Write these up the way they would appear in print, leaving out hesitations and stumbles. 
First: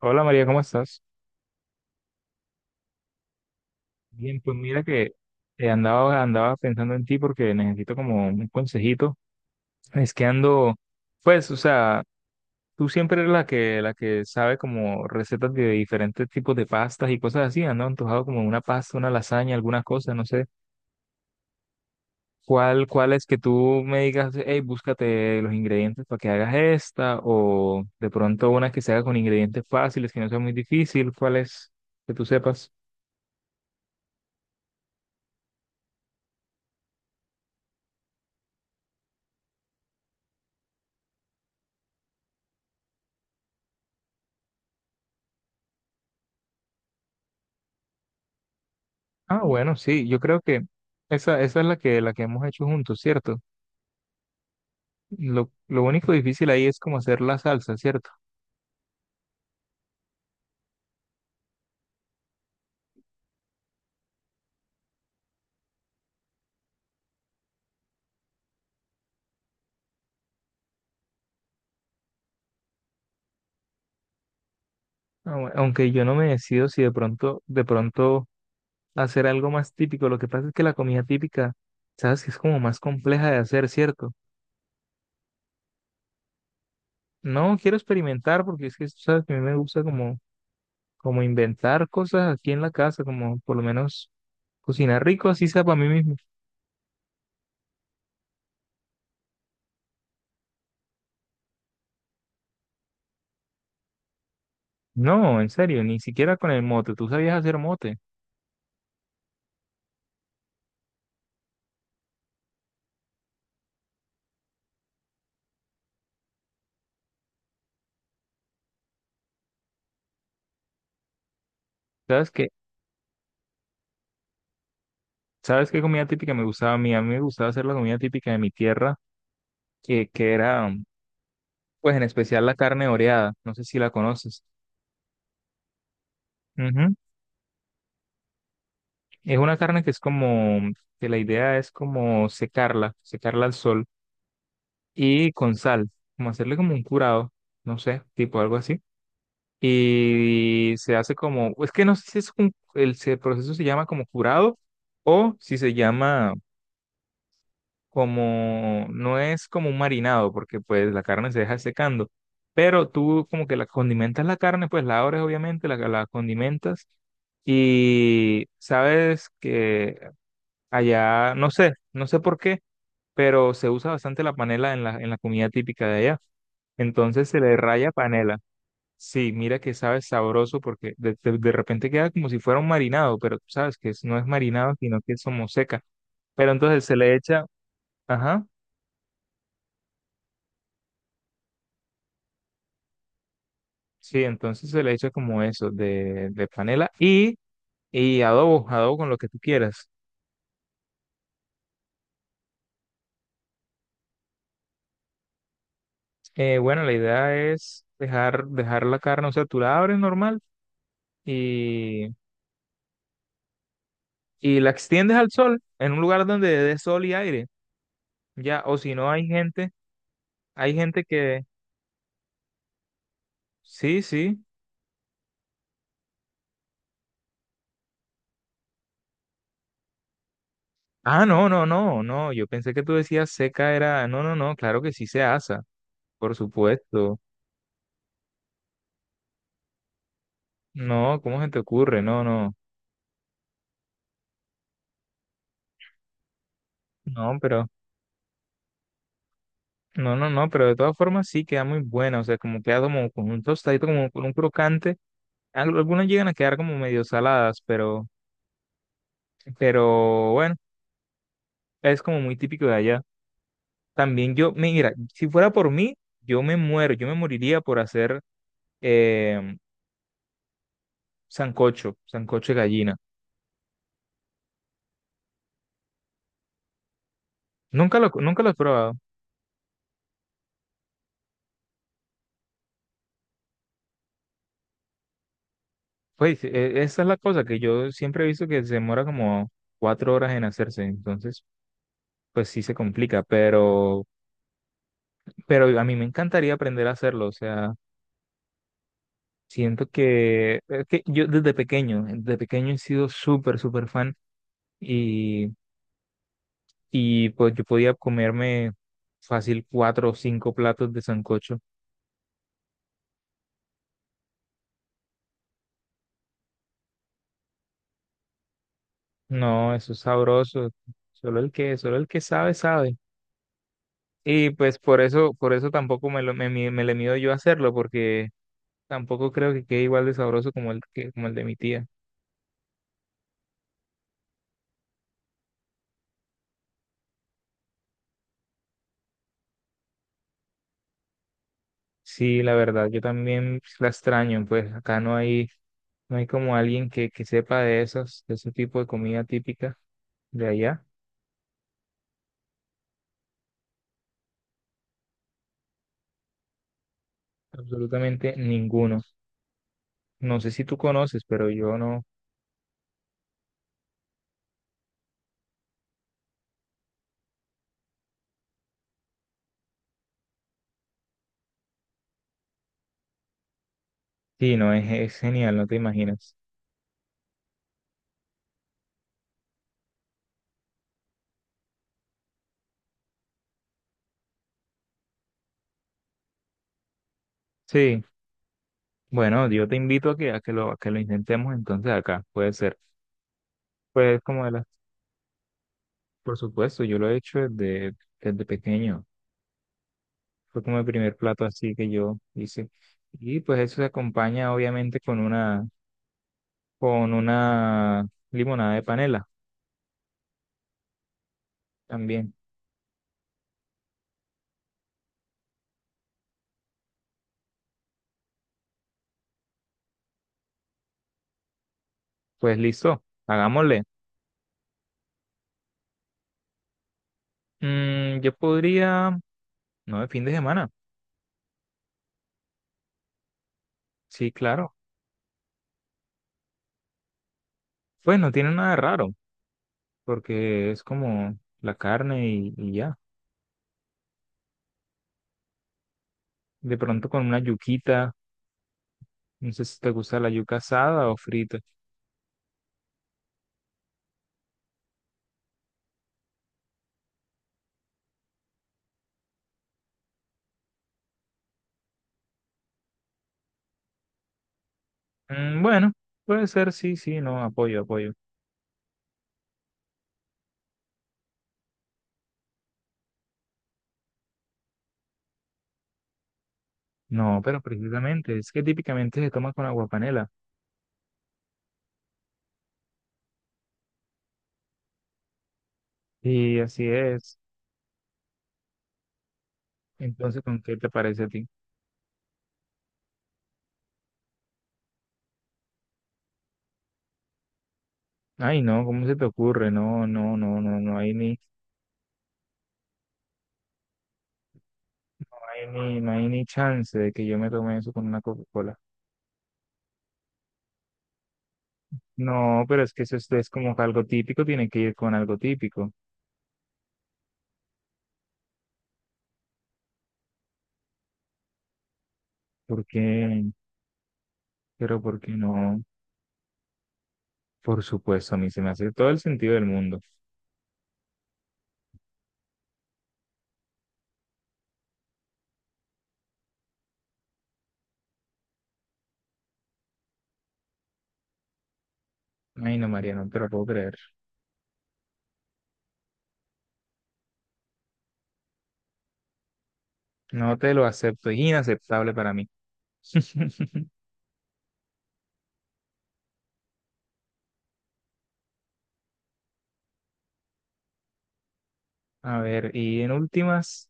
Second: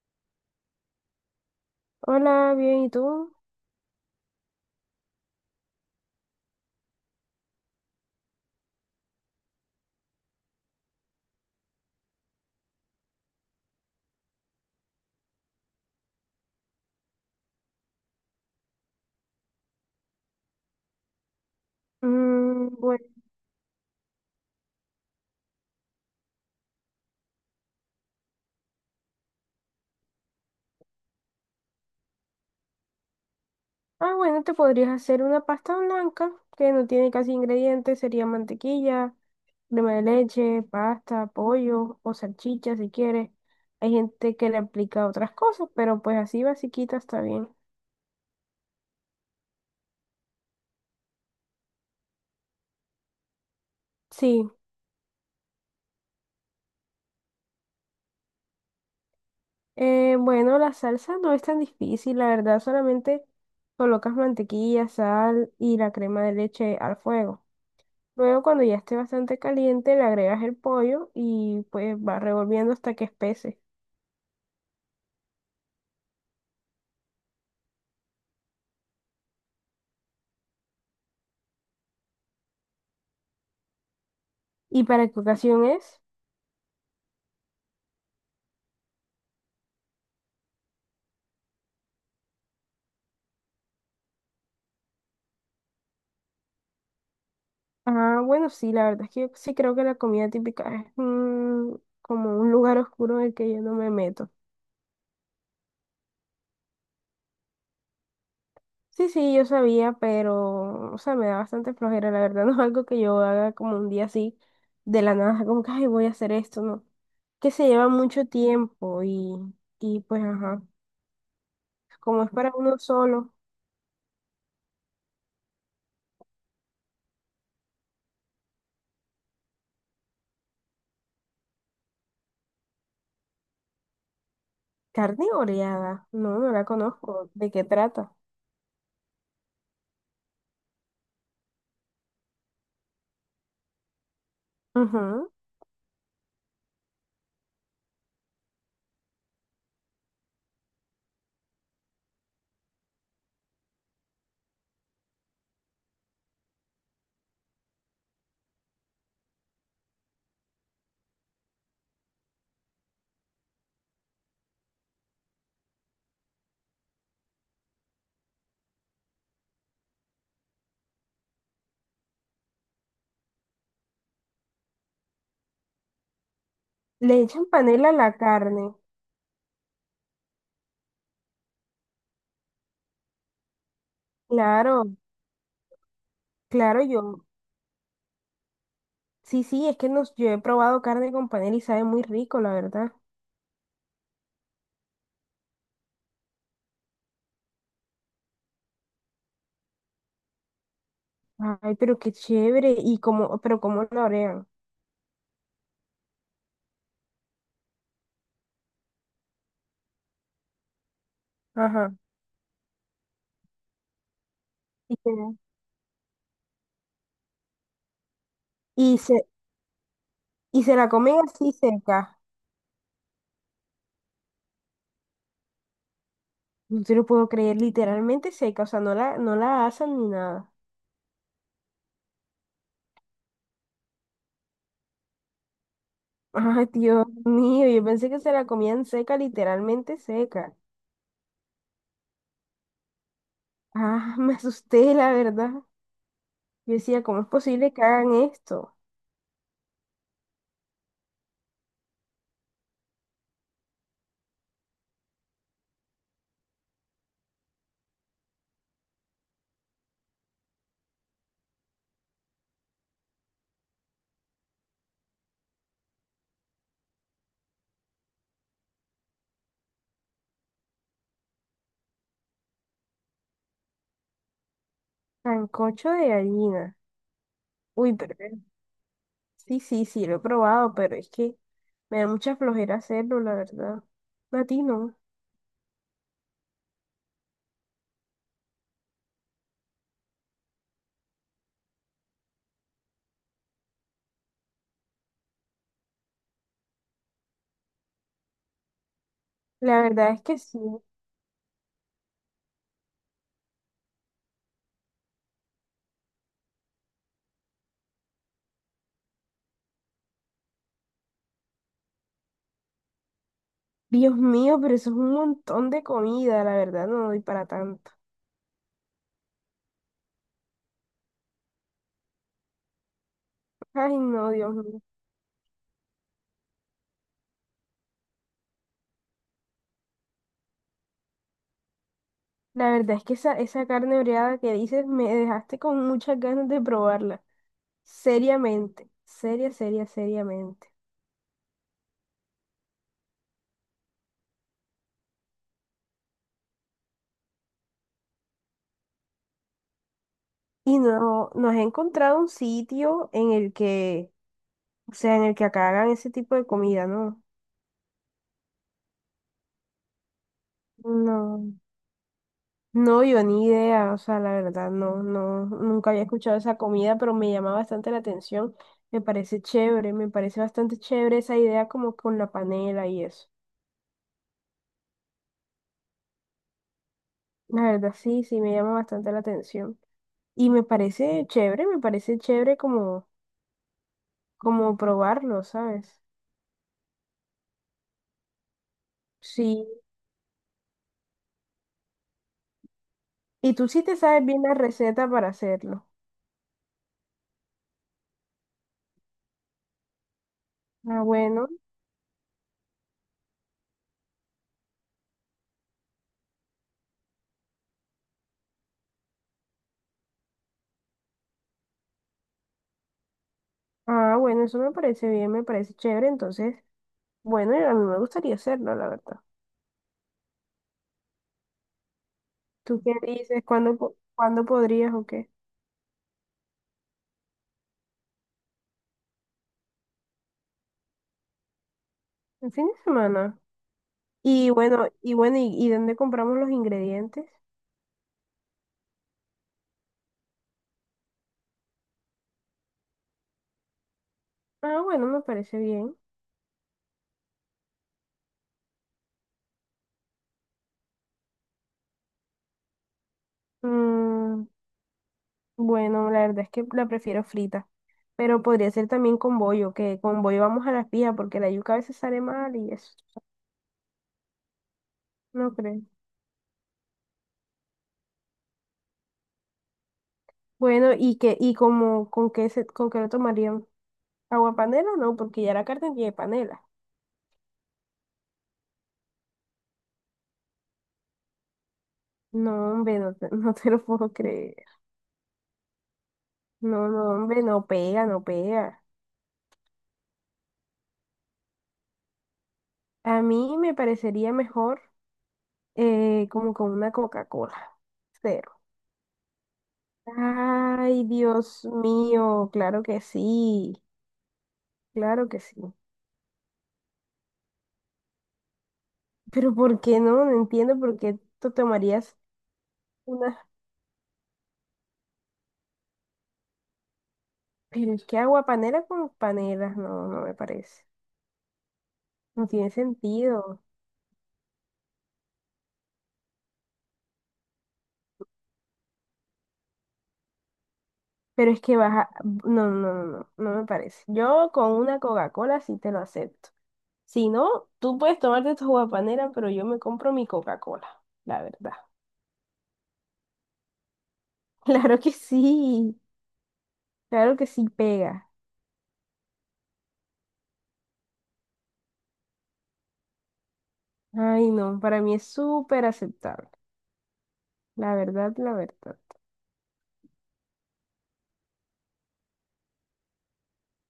Hola María, ¿cómo estás? Hola, bien, ¿y tú? Bien, pues mira que andaba pensando en ti porque necesito como un consejito. Es que ando, pues, o sea, tú siempre eres la que sabe como recetas de diferentes tipos de pastas y cosas así. Ando antojado como una pasta, una lasaña, ¿alguna cosa? No sé. Mm, ¿Cuál, bueno. cuál es? Que tú me digas, hey, búscate los ingredientes para que hagas esta. O de pronto una que se haga con ingredientes fáciles, que no sea muy difícil. ¿Cuál es que tú sepas? Ah, bueno, te podrías hacer una pasta blanca que no tiene casi ingredientes, sería mantequilla, crema de leche, pasta, pollo o salchicha si quieres. Hay gente que le aplica otras cosas, pero pues así basiquita está bien. Ah, bueno, sí, yo creo que esa es la que hemos hecho juntos, ¿cierto? Sí, Lo único difícil ahí es como hacer la salsa, ¿cierto? Bueno, la salsa no es tan difícil, la verdad, solamente colocas mantequilla, sal y la crema de leche al fuego. Luego, cuando ya esté bastante caliente, le agregas el pollo y pues va revolviendo hasta que espese. Aunque yo no me decido si de pronto hacer algo más típico. Lo que pasa es que la comida típica, sabes que es como más compleja de hacer, ¿cierto? ¿Y para qué ocasión es? No quiero experimentar porque es que, sabes, que a mí me gusta como, como inventar cosas aquí en la casa, como por lo menos cocinar rico, así sea para mí mismo. Ah, bueno, sí, la verdad es que yo sí creo que la comida típica es como un lugar oscuro en el que yo no me meto. No, en serio, ni siquiera con el mote. Tú sabías hacer mote. Sí, sí, yo sabía, pero, o sea, me da bastante flojera, la verdad, no es algo que yo haga como un día así, de la nada, como que, ay, voy a hacer esto, ¿no? Que se lleva mucho tiempo y pues, ajá, como ¿Sabes es que para uno solo. ¿Sabes qué comida típica me gustaba a mí? A mí me gustaba hacer la comida típica de mi tierra, que era, pues en especial la carne oreada, no sé si la conoces. Carne oreada. No, no la Ujú. conozco. ¿De qué trata? Es una carne que es como, que la idea es como secarla, secarla al sol Ujú. y con sal, como hacerle como un curado, no sé, tipo algo así. Y se hace como, es que no sé si es un, el, el proceso se llama como curado o si se llama como, no es como un marinado, porque pues la carne se deja secando, pero tú como que la condimentas la carne, pues la abres obviamente, la condimentas y sabes que allá, no sé por qué, pero se usa bastante la panela en la comida típica de allá. Le Entonces se echan le panela raya a la panela. carne. Sí, mira que sabe sabroso porque de, de repente queda como si fuera un marinado, pero tú sabes que no es marinado, Claro, sino que es como seca. Pero claro, entonces se le yo. echa, ajá. Sí, sí, es que nos, yo he probado carne con panela y sabe muy rico, la verdad. Sí, entonces se le echa como eso, de panela y adobo, adobo con lo que tú quieras. Ay, pero qué chévere. Y como, pero cómo la orean. Bueno, la idea es dejar, dejar la carne, o sea, tú la abres normal Ajá. y, y la Y se, extiendes al sol, en un lugar donde dé sol y aire, ya, o si y no hay se, gente, y hay se la gente comen que, así seca. sí, sí. No te lo puedo creer, literalmente seca. O sea, no la asan ni nada. Ah, no, no, no, no, yo pensé que tú decías seca, era, no, no, no, claro que sí se asa, por Ay, Dios supuesto. mío, yo pensé que se la comían seca, literalmente seca. No, ¿cómo se te ocurre? No, no, Ah, me asusté, la verdad. Yo decía, ¿cómo es no, pero... posible que hagan esto? No, no, no, pero de todas formas sí queda muy buena, o sea, como queda como con un tostadito, como con un crocante. Algunas llegan a quedar como medio saladas, pero bueno, es como muy típico de allá. También yo, mira, si fuera por mí, yo me muero, yo me moriría por hacer eh, sancocho, sancocho de gallina. Sancocho de gallina. Uy, Nunca lo, pero nunca lo he probado. sí, sí, sí, lo he probado, pero es que me da mucha flojera hacerlo, la verdad. A ti no. Pues esa es la cosa que yo siempre he visto que se demora como cuatro horas en hacerse, entonces pues sí se complica, pero a mí me encantaría aprender a hacerlo, o sea. La Siento verdad es que que, sí. es que yo desde pequeño he sido súper, súper fan y, y pues yo podía comerme fácil cuatro o cinco platos de sancocho. Dios mío, pero eso es un montón de comida, la verdad, no doy para tanto. No, eso es sabroso. Solo el que sabe, sabe. Ay, no, Y Dios pues mío. Por eso tampoco me lo, me, me le mido yo a hacerlo, porque tampoco creo que quede igual de sabroso como el que, como el de mi tía. La verdad es que esa carne oreada que dices me dejaste con muchas ganas de probarla. Seriamente, seriamente. Sí, la verdad, yo también la extraño, pues acá no hay, no hay como alguien que sepa de esos, de ese tipo de comida típica de Y allá, no, no has encontrado un sitio en el que, o sea, en el que acá hagan ese tipo de comida, ¿no? absolutamente ninguno. No sé si tú conoces, pero No, yo no. no, yo ni idea, o sea, la verdad, no, no, nunca había escuchado esa comida, pero me llama bastante la atención. Me parece chévere, me parece bastante chévere esa idea como con la panela y eso. Sí, no, es genial, no te imaginas. La verdad, sí, sí, me llama bastante la atención. Y me parece chévere como, como probarlo, ¿sabes? Sí, bueno, yo Sí. te invito a que lo intentemos entonces acá, puede ser. Y tú sí te Pues sabes bien como de la las, receta para hacerlo. por supuesto, yo lo he hecho desde, desde pequeño. Fue como el Ah, primer plato bueno. así que yo hice. Y pues eso se acompaña obviamente con una limonada de panela también. Ah, bueno, eso me parece bien, me parece chévere, entonces. Bueno, y a mí me gustaría hacerlo, la verdad. Pues ¿Tú qué listo, dices? ¿Cuándo, hagámosle. Cuándo podrías o qué? Mm, yo podría, no, de fin de semana. El fin de semana. Sí, Y claro. bueno, y bueno, y dónde compramos los ingredientes? Pues no tiene nada de raro, porque es como la carne y ya. Ah, bueno, me parece bien. De pronto con una yuquita, no sé si te gusta la yuca asada o frita. Mm, bueno, la verdad es que la prefiero frita. Pero podría ser también con bollo, que con bollo vamos a las pijas, porque la yuca a veces sale mal y eso. No Mm, creo. bueno, puede ser, sí, sí, no, apoyo, apoyo. Bueno, ¿y qué, y como, con qué se, con qué lo tomarían? ¿Agua panela? No, porque ya la carne tiene panela. No, pero precisamente, es que típicamente se toma con agua panela. No, hombre, no te, no te lo puedo creer. Y así No, no, es. hombre, no pega, no pega. Entonces, ¿con qué te parece a ti? A mí me parecería mejor como con una Coca-Cola. Cero. Ay, no, ¿cómo se te ocurre? No, no, no, no, no Ay, hay ni, no Dios mío, claro que sí, claro que hay sí. ni, no hay ni chance de que yo me tome eso con una Coca-Cola. Pero ¿por qué no? No entiendo por qué tú tomarías No, pero es que eso una... es como que algo típico, tiene que ir con algo típico. Pero es que agua panela con panelas, no, no me parece. No tiene ¿Por qué? sentido. Pero ¿por qué no? Por supuesto, a mí se me hace todo el sentido del mundo. Pero es que baja... No, no, no, no, no me parece. Yo con una Coca-Cola sí te lo acepto. Si no, tú puedes tomarte tu guapanera, pero yo me compro mi Coca-Cola, la verdad. Ay, no, María, no te lo puedo creer. Claro que sí, claro que sí pega. No te lo acepto, es inaceptable para mí. Ay, no, para mí es súper aceptable. La verdad, la verdad. A ver, y en últimas,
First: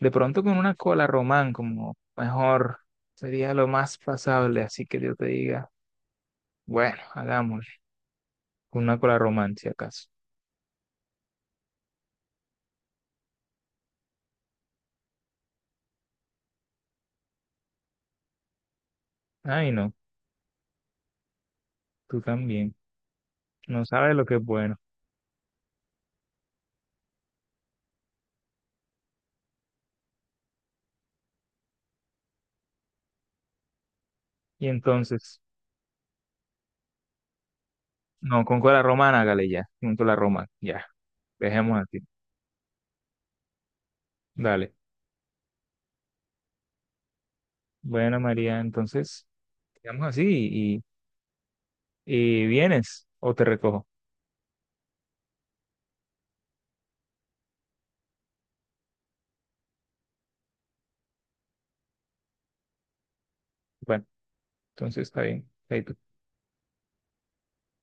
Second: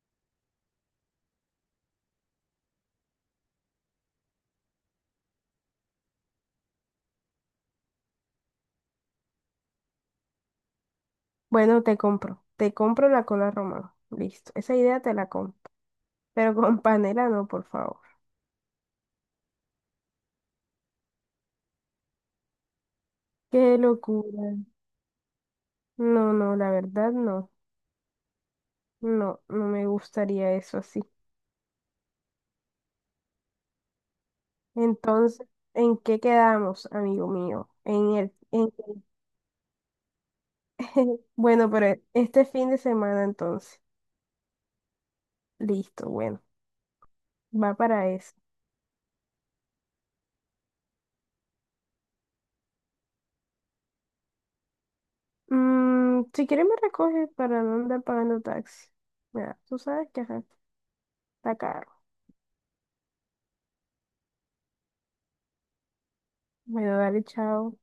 de pronto con una cola román, como mejor, sería lo más pasable, así que yo te diga, bueno, hagámoslo. Con una cola romántica acaso. Bueno, te compro la cola romana. Listo, esa idea te la compro. Pero con panela no, por favor. Ay, no, tú también. Qué No sabes lo que es locura. bueno. No, no, la verdad no. No, no me gustaría eso así. Y entonces, Entonces, ¿en qué quedamos, amigo mío? En el, no, con en cola romana, hágale ya, con cola romana, ya, bueno, dejemos pero así. Este fin de semana entonces. Dale. Listo, bueno, va para Bueno, eso. María, entonces, quedamos así y vienes o te recojo. Mm, si quieres me recoges para no andar pagando taxi. Mira, tú sabes que ajá, está caro. Bueno, entonces está bien. Ahí Bueno, dale, chao.